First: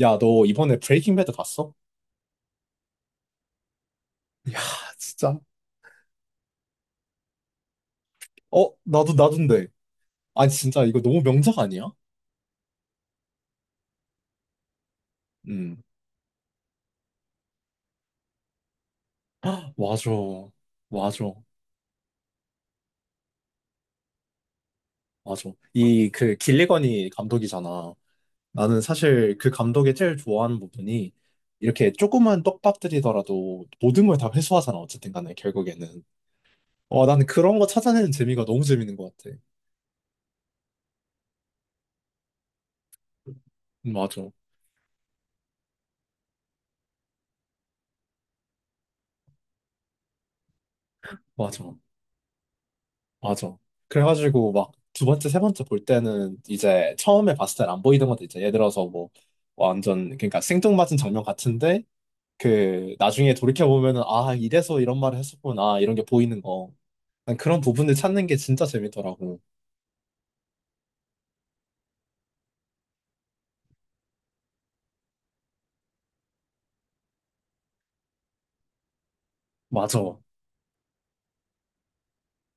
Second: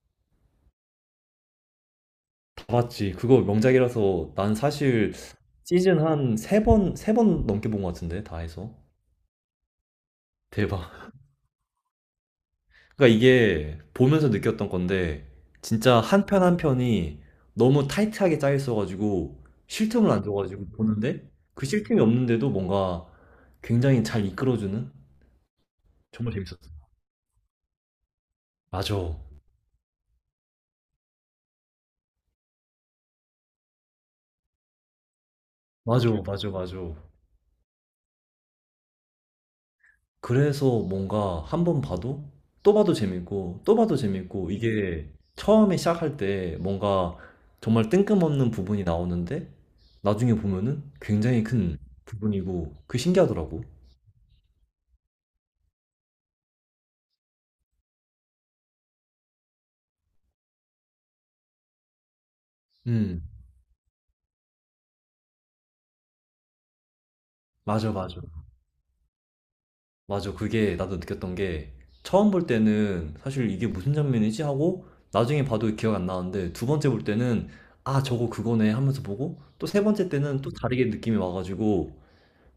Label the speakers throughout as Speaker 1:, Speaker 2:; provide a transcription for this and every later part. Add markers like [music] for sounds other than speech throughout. Speaker 1: 야, 너 이번에 브레이킹 배드 봤어?
Speaker 2: 봤지. 그거 명작이라서 난
Speaker 1: 야,
Speaker 2: 사실
Speaker 1: 진짜.
Speaker 2: 시즌 한 세 번 넘게 본 것 같은데, 다
Speaker 1: 어,
Speaker 2: 해서.
Speaker 1: 나도인데. 아니, 진짜 이거
Speaker 2: 대박.
Speaker 1: 너무 명작 아니야?
Speaker 2: 그러니까 이게 보면서 느꼈던 건데,
Speaker 1: 음.
Speaker 2: 진짜 한 편 한 편이 너무 타이트하게 짜여 있어가지고,
Speaker 1: [gasps] 헉,
Speaker 2: 쉴
Speaker 1: 맞아.
Speaker 2: 틈을 안 줘가지고 보는데,
Speaker 1: 맞아.
Speaker 2: 그 쉴 틈이 없는데도 뭔가 굉장히 잘 이끌어주는?
Speaker 1: 맞아. 이,
Speaker 2: 정말
Speaker 1: 그,
Speaker 2: 재밌었어.
Speaker 1: 길리건이 감독이잖아. 나는
Speaker 2: 맞아.
Speaker 1: 사실 그 감독의 제일 좋아하는 부분이 이렇게 조그만 떡밥들이더라도 모든 걸 다 회수하잖아. 어쨌든 간에, 결국에는.
Speaker 2: 맞아, 맞아, 맞아.
Speaker 1: 와, 나는 그런 거 찾아내는 재미가 너무 재밌는 것 같아.
Speaker 2: 그래서 뭔가 한번 봐도 또 봐도 재밌고 또 봐도
Speaker 1: 맞아.
Speaker 2: 재밌고 이게 처음에 시작할 때 뭔가 정말 뜬금없는 부분이 나오는데 나중에 보면은 굉장히
Speaker 1: 맞아.
Speaker 2: 큰 부분이고 그게
Speaker 1: 맞아.
Speaker 2: 신기하더라고.
Speaker 1: 그래가지고 막 두 번째, 세 번째 볼 때는 이제 처음에 봤을 땐 안 보이던 것도 있잖아. 예를 들어서 뭐 완전 그러니까 생뚱맞은 장면 같은데 그
Speaker 2: 음,
Speaker 1: 나중에 돌이켜 보면은 아 이래서 이런 말을 했었구나 이런 게 보이는 거. 난 그런
Speaker 2: 맞아,
Speaker 1: 부분을
Speaker 2: 맞아.
Speaker 1: 찾는 게 진짜 재밌더라고.
Speaker 2: 맞아. 그게 나도 느꼈던 게 처음 볼 때는 사실 이게 무슨 장면이지 하고 나중에 봐도 기억 안 나는데 두 번째 볼 때는 아, 저거 그거네 하면서 보고 또 세
Speaker 1: 맞아.
Speaker 2: 번째
Speaker 1: 어,
Speaker 2: 때는 또 다르게 느낌이 와가지고,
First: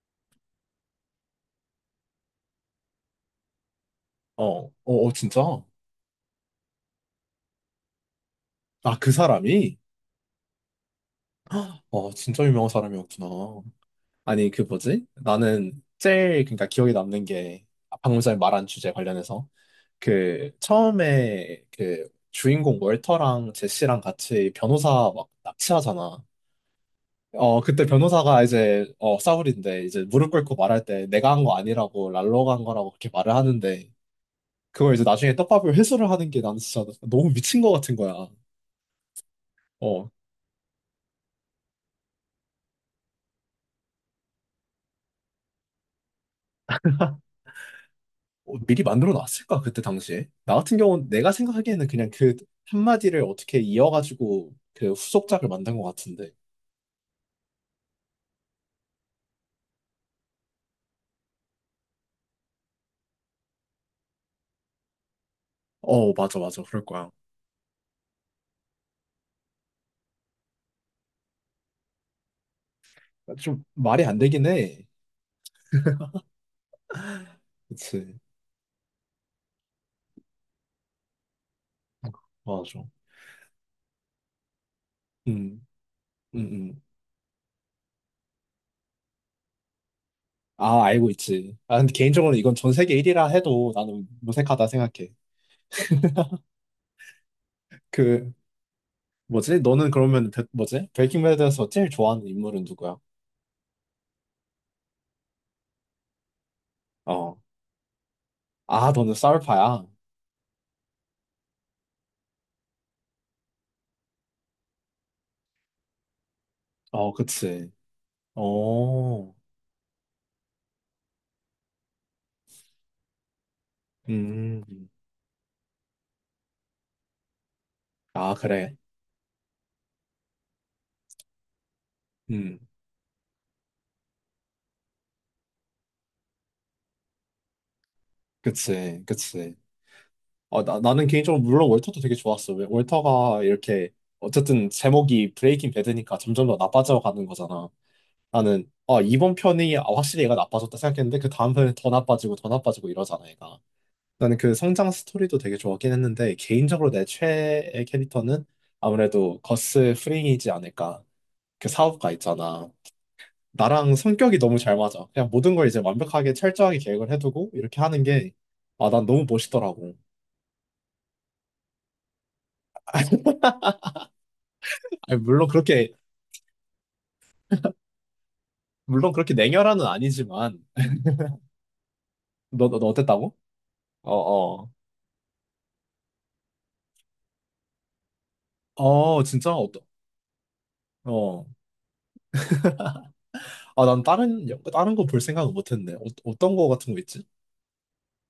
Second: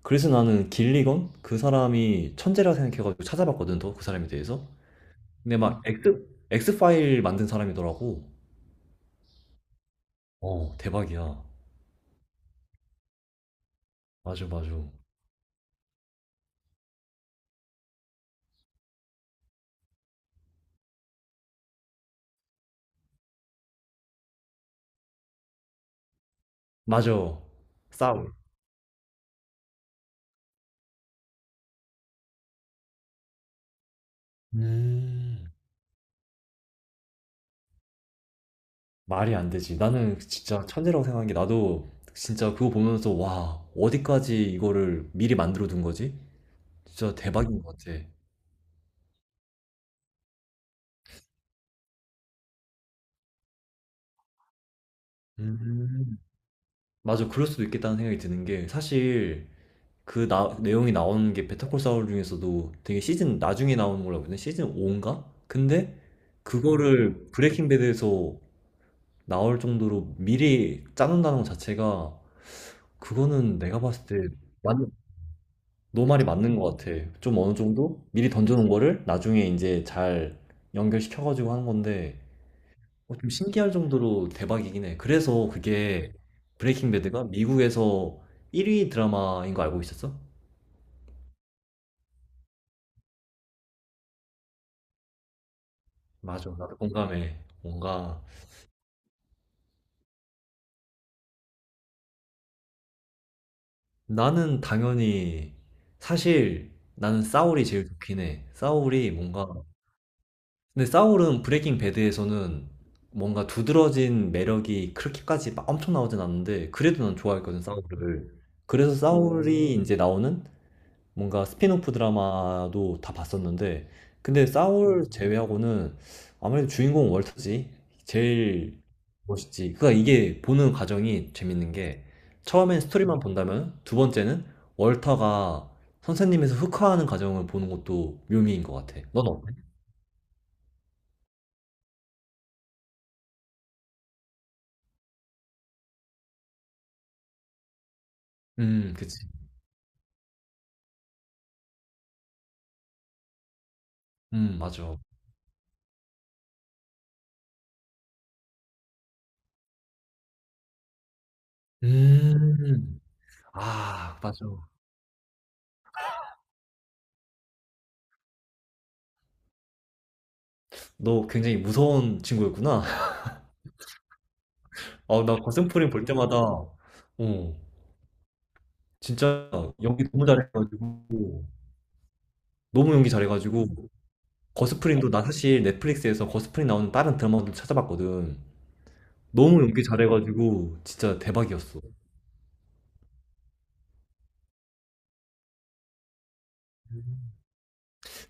Speaker 2: 그래서 나는 길리건 그 사람이 천재라 생각해가지고 찾아봤거든, 더 그 사람에 대해서.
Speaker 1: 어, 어, 진짜?
Speaker 2: 근데 막 엑스 파일 만든 사람이더라고.
Speaker 1: 아, 그 사람이?
Speaker 2: 어, 대박이야.
Speaker 1: 어, 진짜 유명한 사람이었구나.
Speaker 2: 맞아,
Speaker 1: 아니, 그
Speaker 2: 맞아,
Speaker 1: 뭐지? 나는 제일, 그러니까 기억에 남는 게 방금 전에 말한 주제 관련해서 그 처음에 그 주인공 월터랑 제시랑 같이 변호사 막 납치하잖아.
Speaker 2: 맞아.
Speaker 1: 어 그때
Speaker 2: 싸울.
Speaker 1: 변호사가 이제 사울인데 이제 무릎 꿇고 말할 때 내가 한 거 아니라고 랄로가 한 거라고 그렇게 말을 하는데 그걸 이제 나중에
Speaker 2: 음.
Speaker 1: 떡밥을 회수를 하는 게 나는 진짜 너무 미친 거 같은 거야.
Speaker 2: 말이 안 되지.
Speaker 1: 어
Speaker 2: 나는 진짜 천재라고 생각한 게, 나도 진짜 그거 보면서 와, 어디까지 이거를 미리 만들어 둔 거지. 진짜 대박인 것 같아.
Speaker 1: 어, 미리 만들어 놨을까 그때 당시에? 나 같은 경우는 내가 생각하기에는 그냥 그 한마디를 어떻게 이어가지고 그 후속작을 만든 것
Speaker 2: 음,
Speaker 1: 같은데.
Speaker 2: 맞아. 그럴 수도 있겠다는 생각이 드는 게, 사실 내용이 나오는 게 베타콜 사울 중에서도 되게 시즌 나중에 나오는 걸로 알고 있는데, 시즌 5인가? 근데
Speaker 1: 어 맞아 맞아 그럴 거야.
Speaker 2: 그거를 브레이킹 배드에서 나올 정도로 미리 짜놓는다는 것 자체가, 그거는
Speaker 1: 좀
Speaker 2: 내가
Speaker 1: 말이
Speaker 2: 봤을
Speaker 1: 안
Speaker 2: 때
Speaker 1: 되긴
Speaker 2: 맞,
Speaker 1: 해.
Speaker 2: 너 말이 맞는 것 같아. 좀 어느 정도
Speaker 1: 그치.
Speaker 2: 미리 던져놓은 거를 나중에 이제 잘 연결시켜가지고 하는 건데,
Speaker 1: 맞아.
Speaker 2: 어, 좀 신기할 정도로 대박이긴 해. 그래서
Speaker 1: 음,
Speaker 2: 그게,
Speaker 1: 음, 음.
Speaker 2: 브레이킹 배드가 미국에서 1위 드라마인 거 알고 있었어?
Speaker 1: 아, 알고 있지. 아, 근데 개인적으로 이건 전 세계 1위라 해도 나는 무색하다 생각해.
Speaker 2: 맞아, 나도 공감해. 뭔가,
Speaker 1: 그, 뭐지? 너는 그러면, 뭐지? 브레이킹배드에서 제일 좋아하는 인물은 누구야?
Speaker 2: 나는 당연히, 사실 나는
Speaker 1: 어.
Speaker 2: 싸울이 제일 좋긴 해.
Speaker 1: 아,
Speaker 2: 싸울이
Speaker 1: 너는
Speaker 2: 뭔가,
Speaker 1: 사울파야.
Speaker 2: 근데 싸울은 브레이킹 배드에서는 뭔가 두드러진 매력이 그렇게까지 막 엄청 나오진 않는데, 그래도
Speaker 1: 어,
Speaker 2: 난 좋아했거든
Speaker 1: 그치.
Speaker 2: 싸울을. 그래서
Speaker 1: 어,
Speaker 2: 싸울이 이제 나오는 뭔가 스핀오프 드라마도 다 봤었는데, 근데
Speaker 1: 음.
Speaker 2: 사울 제외하고는 아무래도 주인공 월터지.
Speaker 1: 아, 그래.
Speaker 2: 제일 멋있지. 그러니까 이게 보는 과정이 재밌는 게,
Speaker 1: 음,
Speaker 2: 처음엔 스토리만 본다면, 두 번째는 월터가 선생님에서 흑화하는 과정을 보는 것도 묘미인 것 같아.
Speaker 1: 그치,
Speaker 2: 넌 어때?
Speaker 1: 그치. 어, 나는 개인적으로 물론 월터도 되게 좋았어. 왜 월터가 이렇게, 어쨌든 제목이 브레이킹 배드니까 점점 더 나빠져 가는 거잖아. 나는 아
Speaker 2: 그치.
Speaker 1: 이번 편이 아, 확실히 얘가 나빠졌다 생각했는데 그 다음 편이 더 나빠지고 더 나빠지고 이러잖아 얘가 나는 그 성장
Speaker 2: 맞아.
Speaker 1: 스토리도 되게 좋았긴 했는데 개인적으로 내 최애 캐릭터는 아무래도 거스 프링이지 않을까 그 사업가 있잖아
Speaker 2: 음,
Speaker 1: 나랑
Speaker 2: 아,
Speaker 1: 성격이
Speaker 2: 맞아.
Speaker 1: 너무 잘 맞아 그냥 모든 걸 이제 완벽하게 철저하게 계획을 해두고 이렇게 하는 게 아 난 너무 멋있더라고
Speaker 2: 너 굉장히 무서운 친구였구나. [laughs]
Speaker 1: [laughs] 아니,
Speaker 2: 아, 나
Speaker 1: 물론
Speaker 2: 거센 프림
Speaker 1: 그렇게
Speaker 2: 볼 때마다, 어,
Speaker 1: 물론 그렇게
Speaker 2: 진짜
Speaker 1: 냉혈한은
Speaker 2: 연기 너무
Speaker 1: 아니지만
Speaker 2: 잘해가지고,
Speaker 1: 너
Speaker 2: 너무 연기
Speaker 1: 어땠다고?
Speaker 2: 잘해가지고
Speaker 1: 어 어
Speaker 2: 거스프링도, 나 사실 넷플릭스에서 거스프링 나오는 다른 드라마도 찾아봤거든.
Speaker 1: 어, 어. 어, 진짜
Speaker 2: 너무
Speaker 1: 어떠
Speaker 2: 연기 잘해가지고 진짜
Speaker 1: 어
Speaker 2: 대박이었어.
Speaker 1: 아, 난 다른, 다른 거 볼 생각은 못 했네. 어, 어떤 거 같은 거 있지?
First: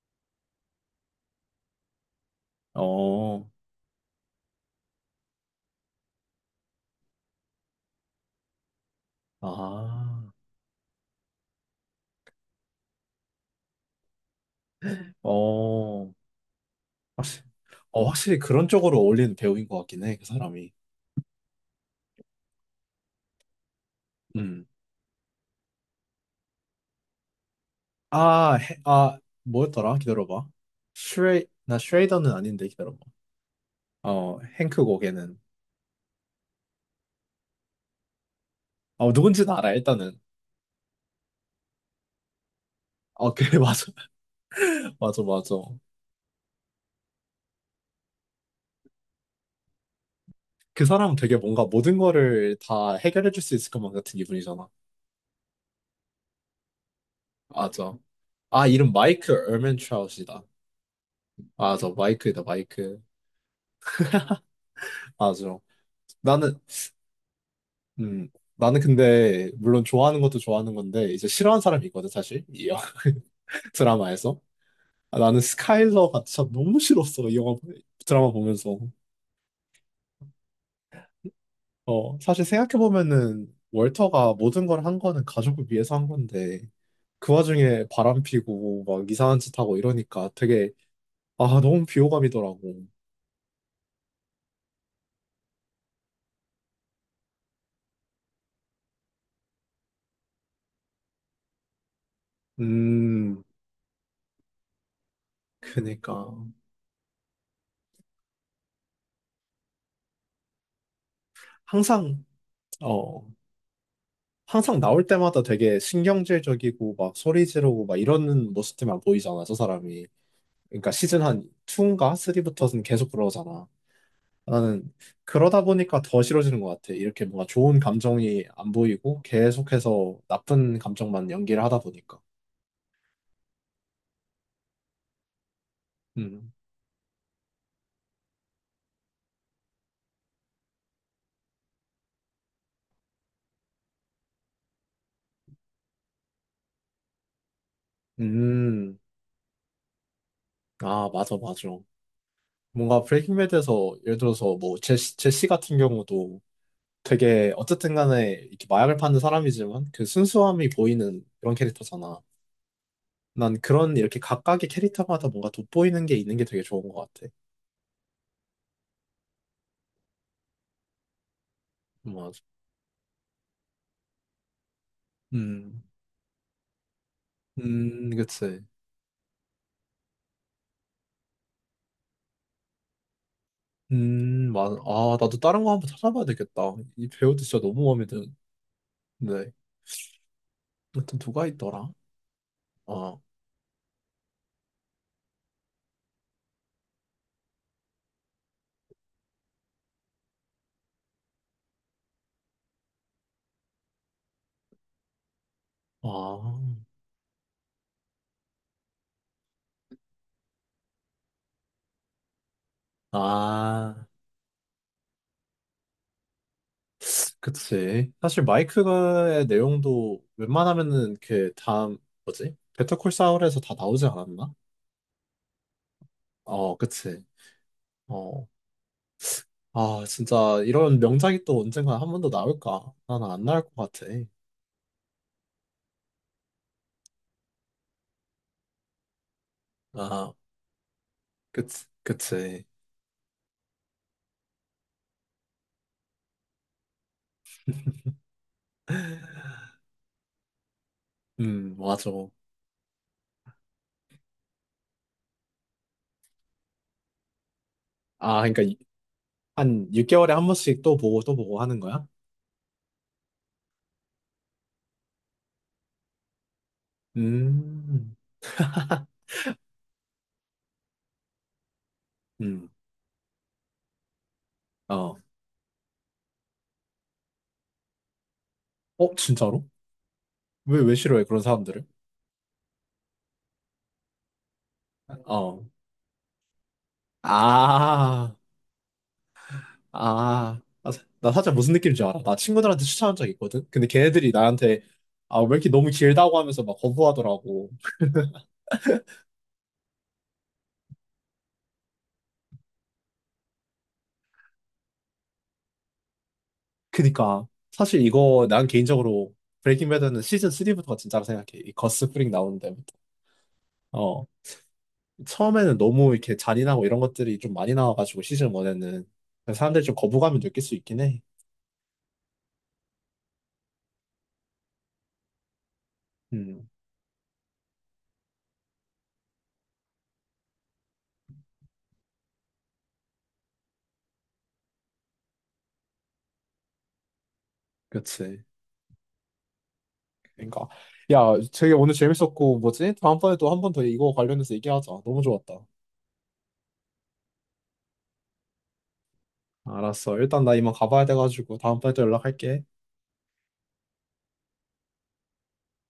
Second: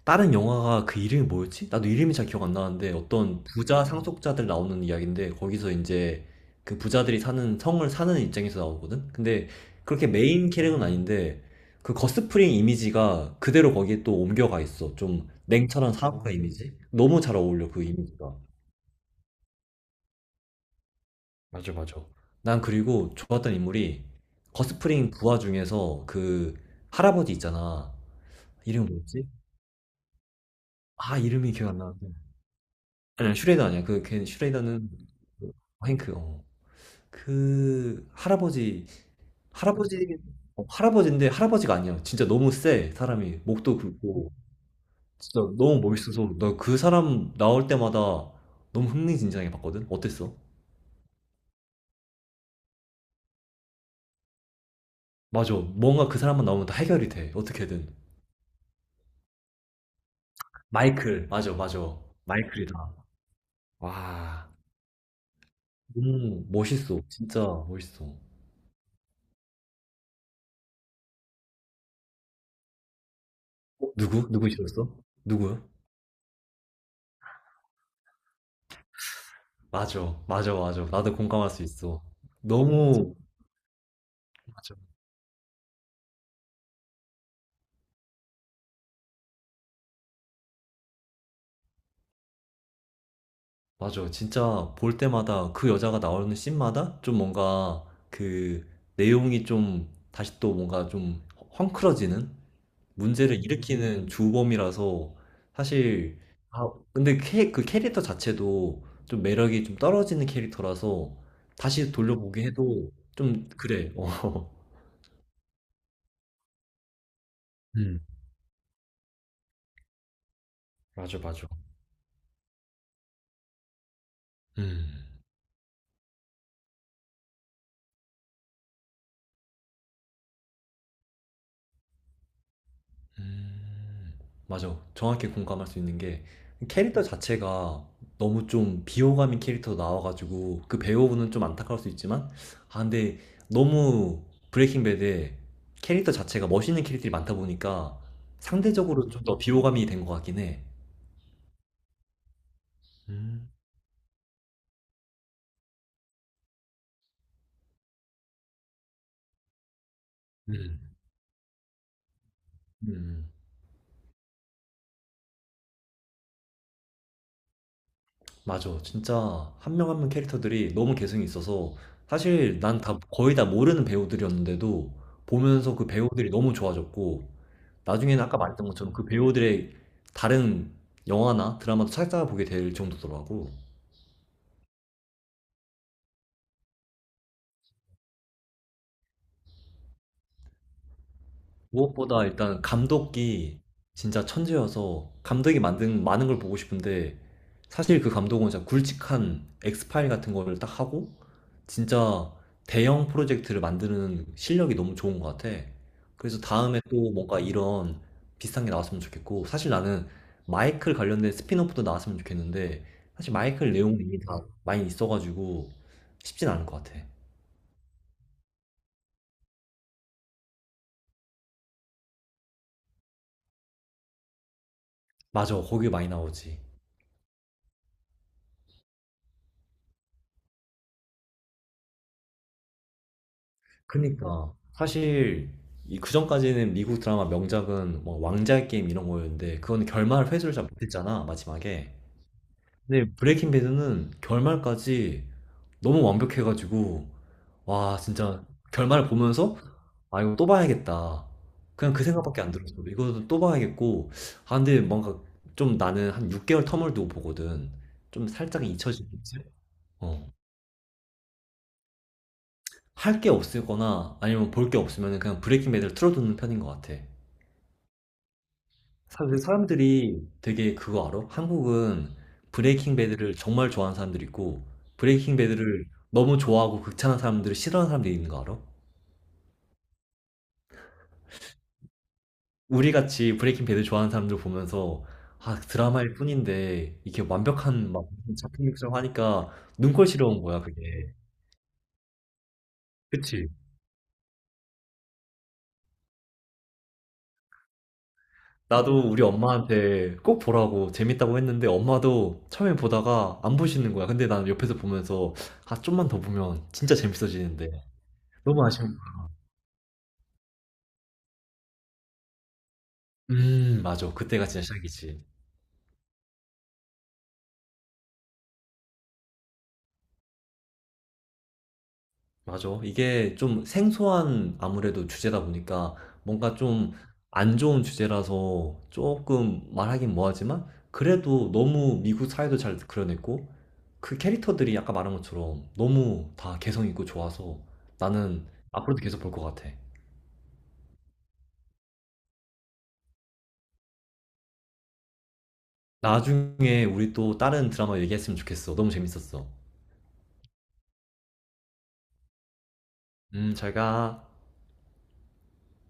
Speaker 2: 다른 영화가, 그 이름이 뭐였지? 나도 이름이 잘 기억 안 나는데, 어떤
Speaker 1: 어,
Speaker 2: 부자 상속자들 나오는 이야기인데 거기서 이제 그 부자들이 사는 성을 사는 입장에서 나오거든. 근데 그렇게
Speaker 1: 아,
Speaker 2: 메인 캐릭은 아닌데, 그 거스프링 이미지가 그대로 거기에 또 옮겨가 있어. 좀 냉철한
Speaker 1: 어,
Speaker 2: 사업가 이미지? 너무 잘
Speaker 1: 확실히,
Speaker 2: 어울려 그
Speaker 1: 어,
Speaker 2: 이미지가.
Speaker 1: 확실히 그런 쪽으로 어울리는 배우인 것 같긴 해, 그 사람이.
Speaker 2: 맞아, 맞아. 난 그리고 좋았던 인물이
Speaker 1: 음,
Speaker 2: 거스프링 부하 중에서 그 할아버지 있잖아.
Speaker 1: 아,
Speaker 2: 이름이
Speaker 1: 아,
Speaker 2: 뭐였지?
Speaker 1: 뭐였더라? 기다려봐.
Speaker 2: 아, 이름이 기억
Speaker 1: 나
Speaker 2: 안 나는데.
Speaker 1: 슈레이더는 아닌데, 기다려봐.
Speaker 2: 아니야, 슈레더 아니야. 그, 걔
Speaker 1: 어, 행크
Speaker 2: 슈레더는,
Speaker 1: 고게는.
Speaker 2: 그 행크, 어. 그 할아버지,
Speaker 1: 어, 누군지는 알아,
Speaker 2: 할아버지,
Speaker 1: 일단은.
Speaker 2: 어, 할아버지인데 할아버지가 아니야. 진짜 너무
Speaker 1: 어,
Speaker 2: 사람이.
Speaker 1: 그래, [laughs]
Speaker 2: 목도
Speaker 1: 맞아.
Speaker 2: 굵고.
Speaker 1: 맞아,
Speaker 2: 진짜
Speaker 1: 맞아.
Speaker 2: 너무 멋있어서, 나 그 사람 나올 때마다 너무 흥미진진하게 봤거든? 어땠어?
Speaker 1: 그 사람 되게 뭔가 모든 거를 다 해결해 줄 수 있을 것만 같은 기분이잖아.
Speaker 2: 맞아. 뭔가 그 사람만 나오면 다 해결이 돼, 어떻게든.
Speaker 1: 맞아. 아, 이름 마이크 얼맨트라웃이다.
Speaker 2: 마이클. 맞아,
Speaker 1: 아
Speaker 2: 맞아.
Speaker 1: 저 마이크이다,
Speaker 2: 마이클이다.
Speaker 1: 마이크.
Speaker 2: 와,
Speaker 1: 맞아.
Speaker 2: 너무
Speaker 1: 나는,
Speaker 2: 멋있어. 진짜 멋있어.
Speaker 1: 음, 나는 근데, 물론 좋아하는 것도 좋아하는 건데, 이제 싫어하는 사람이 있거든, 사실. 이 영화 [laughs]
Speaker 2: 어, 누구?
Speaker 1: 드라마에서.
Speaker 2: 누구 싫었어?
Speaker 1: 아,
Speaker 2: 누
Speaker 1: 나는
Speaker 2: 구
Speaker 1: 스카일러가 진짜 너무 싫었어, 이 영화, 드라마 보면서.
Speaker 2: 맞아, 맞아, 맞아. 나도 공감할 수 있어.
Speaker 1: 어, 사실
Speaker 2: 너무,
Speaker 1: 생각해보면은, 월터가 모든
Speaker 2: 맞아.
Speaker 1: 걸 한 거는 가족을 위해서 한 건데, 그 와중에 바람 피고, 막 이상한 짓 하고 이러니까 되게, 아, 너무 비호감이더라고.
Speaker 2: 맞아. 진짜 볼 때마다 그 여자가 나오는 씬마다 좀 뭔가 그 내용이 좀 다시 또 뭔가 좀 헝클어지는? 문제를
Speaker 1: 음,
Speaker 2: 일으키는 주범이라서. 사실,
Speaker 1: 그니까.
Speaker 2: 아 근데 그 캐릭터 자체도 좀 매력이 좀 떨어지는 캐릭터라서 다시
Speaker 1: 항상,
Speaker 2: 돌려보기 해도
Speaker 1: 어.
Speaker 2: 좀 그래. 어.
Speaker 1: 항상 나올 때마다 되게 신경질적이고 막 소리
Speaker 2: [laughs]
Speaker 1: 지르고 막
Speaker 2: 음.
Speaker 1: 이러는 모습들만 보이잖아, 저 사람이. 그러니까
Speaker 2: 맞아,
Speaker 1: 시즌
Speaker 2: 맞아.
Speaker 1: 한 2인가 3부터는 계속 그러잖아. 나는
Speaker 2: 음.
Speaker 1: 그러다 보니까 더 싫어지는 것 같아. 이렇게 뭔가 좋은 감정이 안 보이고 계속해서 나쁜 감정만 연기를 하다 보니까.
Speaker 2: 음, 맞아. 정확히 공감할 수 있는 게,
Speaker 1: 음.
Speaker 2: 캐릭터 자체가 너무 좀 비호감인 캐릭터 나와가지고 그 배우분은 좀 안타까울 수 있지만, 아 근데 너무 브레이킹 배드에 캐릭터 자체가 멋있는 캐릭터들이 많다 보니까
Speaker 1: 음.
Speaker 2: 상대적으로 좀 더 비호감이 된 것 같긴 해.
Speaker 1: 아, 맞아, 맞아. 뭔가 브레이킹
Speaker 2: 음,
Speaker 1: 배드에서 예를 들어서 뭐 제시 같은 경우도 되게 어쨌든 간에 이렇게 마약을 파는 사람이지만 그 순수함이
Speaker 2: 음,
Speaker 1: 보이는 그런 캐릭터잖아.
Speaker 2: 음.
Speaker 1: 난 그런 이렇게 각각의 캐릭터마다 뭔가 돋보이는 게 있는 게 되게 좋은 것 같아.
Speaker 2: 맞아. 진짜 한명한명 캐릭터들이 너무 개성이 있어서,
Speaker 1: 맞아.
Speaker 2: 사실 난 다 거의 다 모르는 배우들이었는데도 보면서
Speaker 1: 음,
Speaker 2: 그 배우들이 너무 좋아졌고, 나중에는 아까
Speaker 1: 그치.
Speaker 2: 말했던 것처럼 그 배우들의 다른 영화나 드라마도 찾아보게 될 정도더라고.
Speaker 1: 맞아. 아, 나도 다른 거 한번 찾아봐야 되겠다. 이 배우도 진짜 너무 마음에 드는데. 아무튼 누가 있더라?
Speaker 2: 무엇보다 일단
Speaker 1: 어,
Speaker 2: 감독이 진짜 천재여서 감독이 만든 많은 걸 보고 싶은데, 사실 그 감독은 진짜 굵직한 엑스파일 같은 거를 딱 하고 진짜 대형 프로젝트를 만드는 실력이 너무 좋은 것 같아. 그래서
Speaker 1: 아,
Speaker 2: 다음에 또 뭔가 이런 비슷한 게 나왔으면 좋겠고, 사실 나는 마이클 관련된 스핀오프도 나왔으면 좋겠는데, 사실 마이클 내용이
Speaker 1: 아,
Speaker 2: 이미 다 많이 있어가지고 쉽진 않을 것 같아.
Speaker 1: 그치. 사실 마이크의 내용도 웬만하면은 이렇게 다음, 뭐지? 베터콜 사울에서 다 나오지 않았나?
Speaker 2: 맞아, 거기 많이 나오지.
Speaker 1: 어, 그치. 어. 아, 진짜 이런 명작이 또 언젠가 한 번 더 나올까? 나는 안 나올 것 같아.
Speaker 2: 그니까 사실 이 그전까지는 미국 드라마 명작은 뭐 왕자의 게임 이런 거였는데, 그건 결말
Speaker 1: 아,
Speaker 2: 회수를 잘 못했잖아
Speaker 1: 그치,
Speaker 2: 마지막에.
Speaker 1: 그치.
Speaker 2: 근데 브레이킹 배드는 결말까지 너무 완벽해가지고, 와 진짜 결말을
Speaker 1: [laughs]
Speaker 2: 보면서 아 이거 또 봐야겠다 그냥 그
Speaker 1: 맞아.
Speaker 2: 생각밖에 안 들었어. 이거 또 봐야겠고. 아 근데 뭔가 좀, 나는 한 6개월 텀을 두고 보거든. 좀
Speaker 1: 아, 그러니까
Speaker 2: 살짝 잊혀지겠지?
Speaker 1: 한 6개월에
Speaker 2: 어.
Speaker 1: 한 번씩 또 보고 또 보고 하는 거야?
Speaker 2: 할 게 없거나 아니면 볼 게 없으면 그냥 브레이킹 배드를 틀어두는 편인 것 같아.
Speaker 1: 음,
Speaker 2: 사실 사람들이, 되게 그거 알아? 한국은
Speaker 1: 음,
Speaker 2: 브레이킹 배드를 정말 좋아하는 사람들이 있고,
Speaker 1: 어.
Speaker 2: 브레이킹 배드를 너무 좋아하고 극찬하는 사람들을 싫어하는 사람들이 있는 거 알아?
Speaker 1: 어, 진짜로? 왜, 왜 싫어해, 그런 사람들을?
Speaker 2: 우리 같이 브레이킹 배드 좋아하는 사람들 보면서 아
Speaker 1: 어.
Speaker 2: 드라마일 뿐인데 이렇게 완벽한 막
Speaker 1: 아,
Speaker 2: 작품 육성 하니까 눈꼴 싫어온
Speaker 1: 아.
Speaker 2: 거야 그게.
Speaker 1: 나 살짝 무슨 느낌인지 알아. 나 친구들한테 추천한 적
Speaker 2: 그치?
Speaker 1: 있거든? 근데 걔네들이 나한테, 아, 왜 이렇게 너무 길다고 하면서 막 거부하더라고.
Speaker 2: 나도 우리 엄마한테 꼭 보라고 재밌다고 했는데, 엄마도 처음에 보다가 안 보시는 거야. 근데 난 옆에서 보면서 아 좀만 더 보면 진짜
Speaker 1: 그니까.
Speaker 2: 재밌어지는데.
Speaker 1: 사실 이거
Speaker 2: 너무
Speaker 1: 난
Speaker 2: 아쉬운.
Speaker 1: 개인적으로 브레이킹 배드는 시즌 3부터가 진짜로 생각해. 이 거스 프링 나오는 데부터.
Speaker 2: 음, 맞아.
Speaker 1: 어
Speaker 2: 그때가 진짜 시작이지.
Speaker 1: 처음에는 너무 이렇게 잔인하고 이런 것들이 좀 많이 나와가지고 시즌 원에는 사람들이 좀 거부감을 느낄 수 있긴 해.
Speaker 2: 맞아. 이게 좀 생소한 아무래도 주제다 보니까 뭔가
Speaker 1: 음,
Speaker 2: 좀 안 좋은 주제라서 조금 말하긴 뭐하지만, 그래도 너무 미국 사회도 잘 그려냈고 그 캐릭터들이 아까 말한 것처럼 너무 다 개성 있고 좋아서
Speaker 1: 그치.
Speaker 2: 나는 앞으로도 계속 볼 것 같아.
Speaker 1: 그러니까 야, 되게 오늘 재밌었고 뭐지? 다음번에 또 한 번 더 이거 관련해서 얘기하자. 너무 좋았다.
Speaker 2: 나중에 우리 또 다른 드라마 얘기했으면 좋겠어. 너무 재밌었어.
Speaker 1: 알았어. 일단 나 이만 가봐야 돼가지고 다음번에 또 연락할게.
Speaker 2: 잘 가.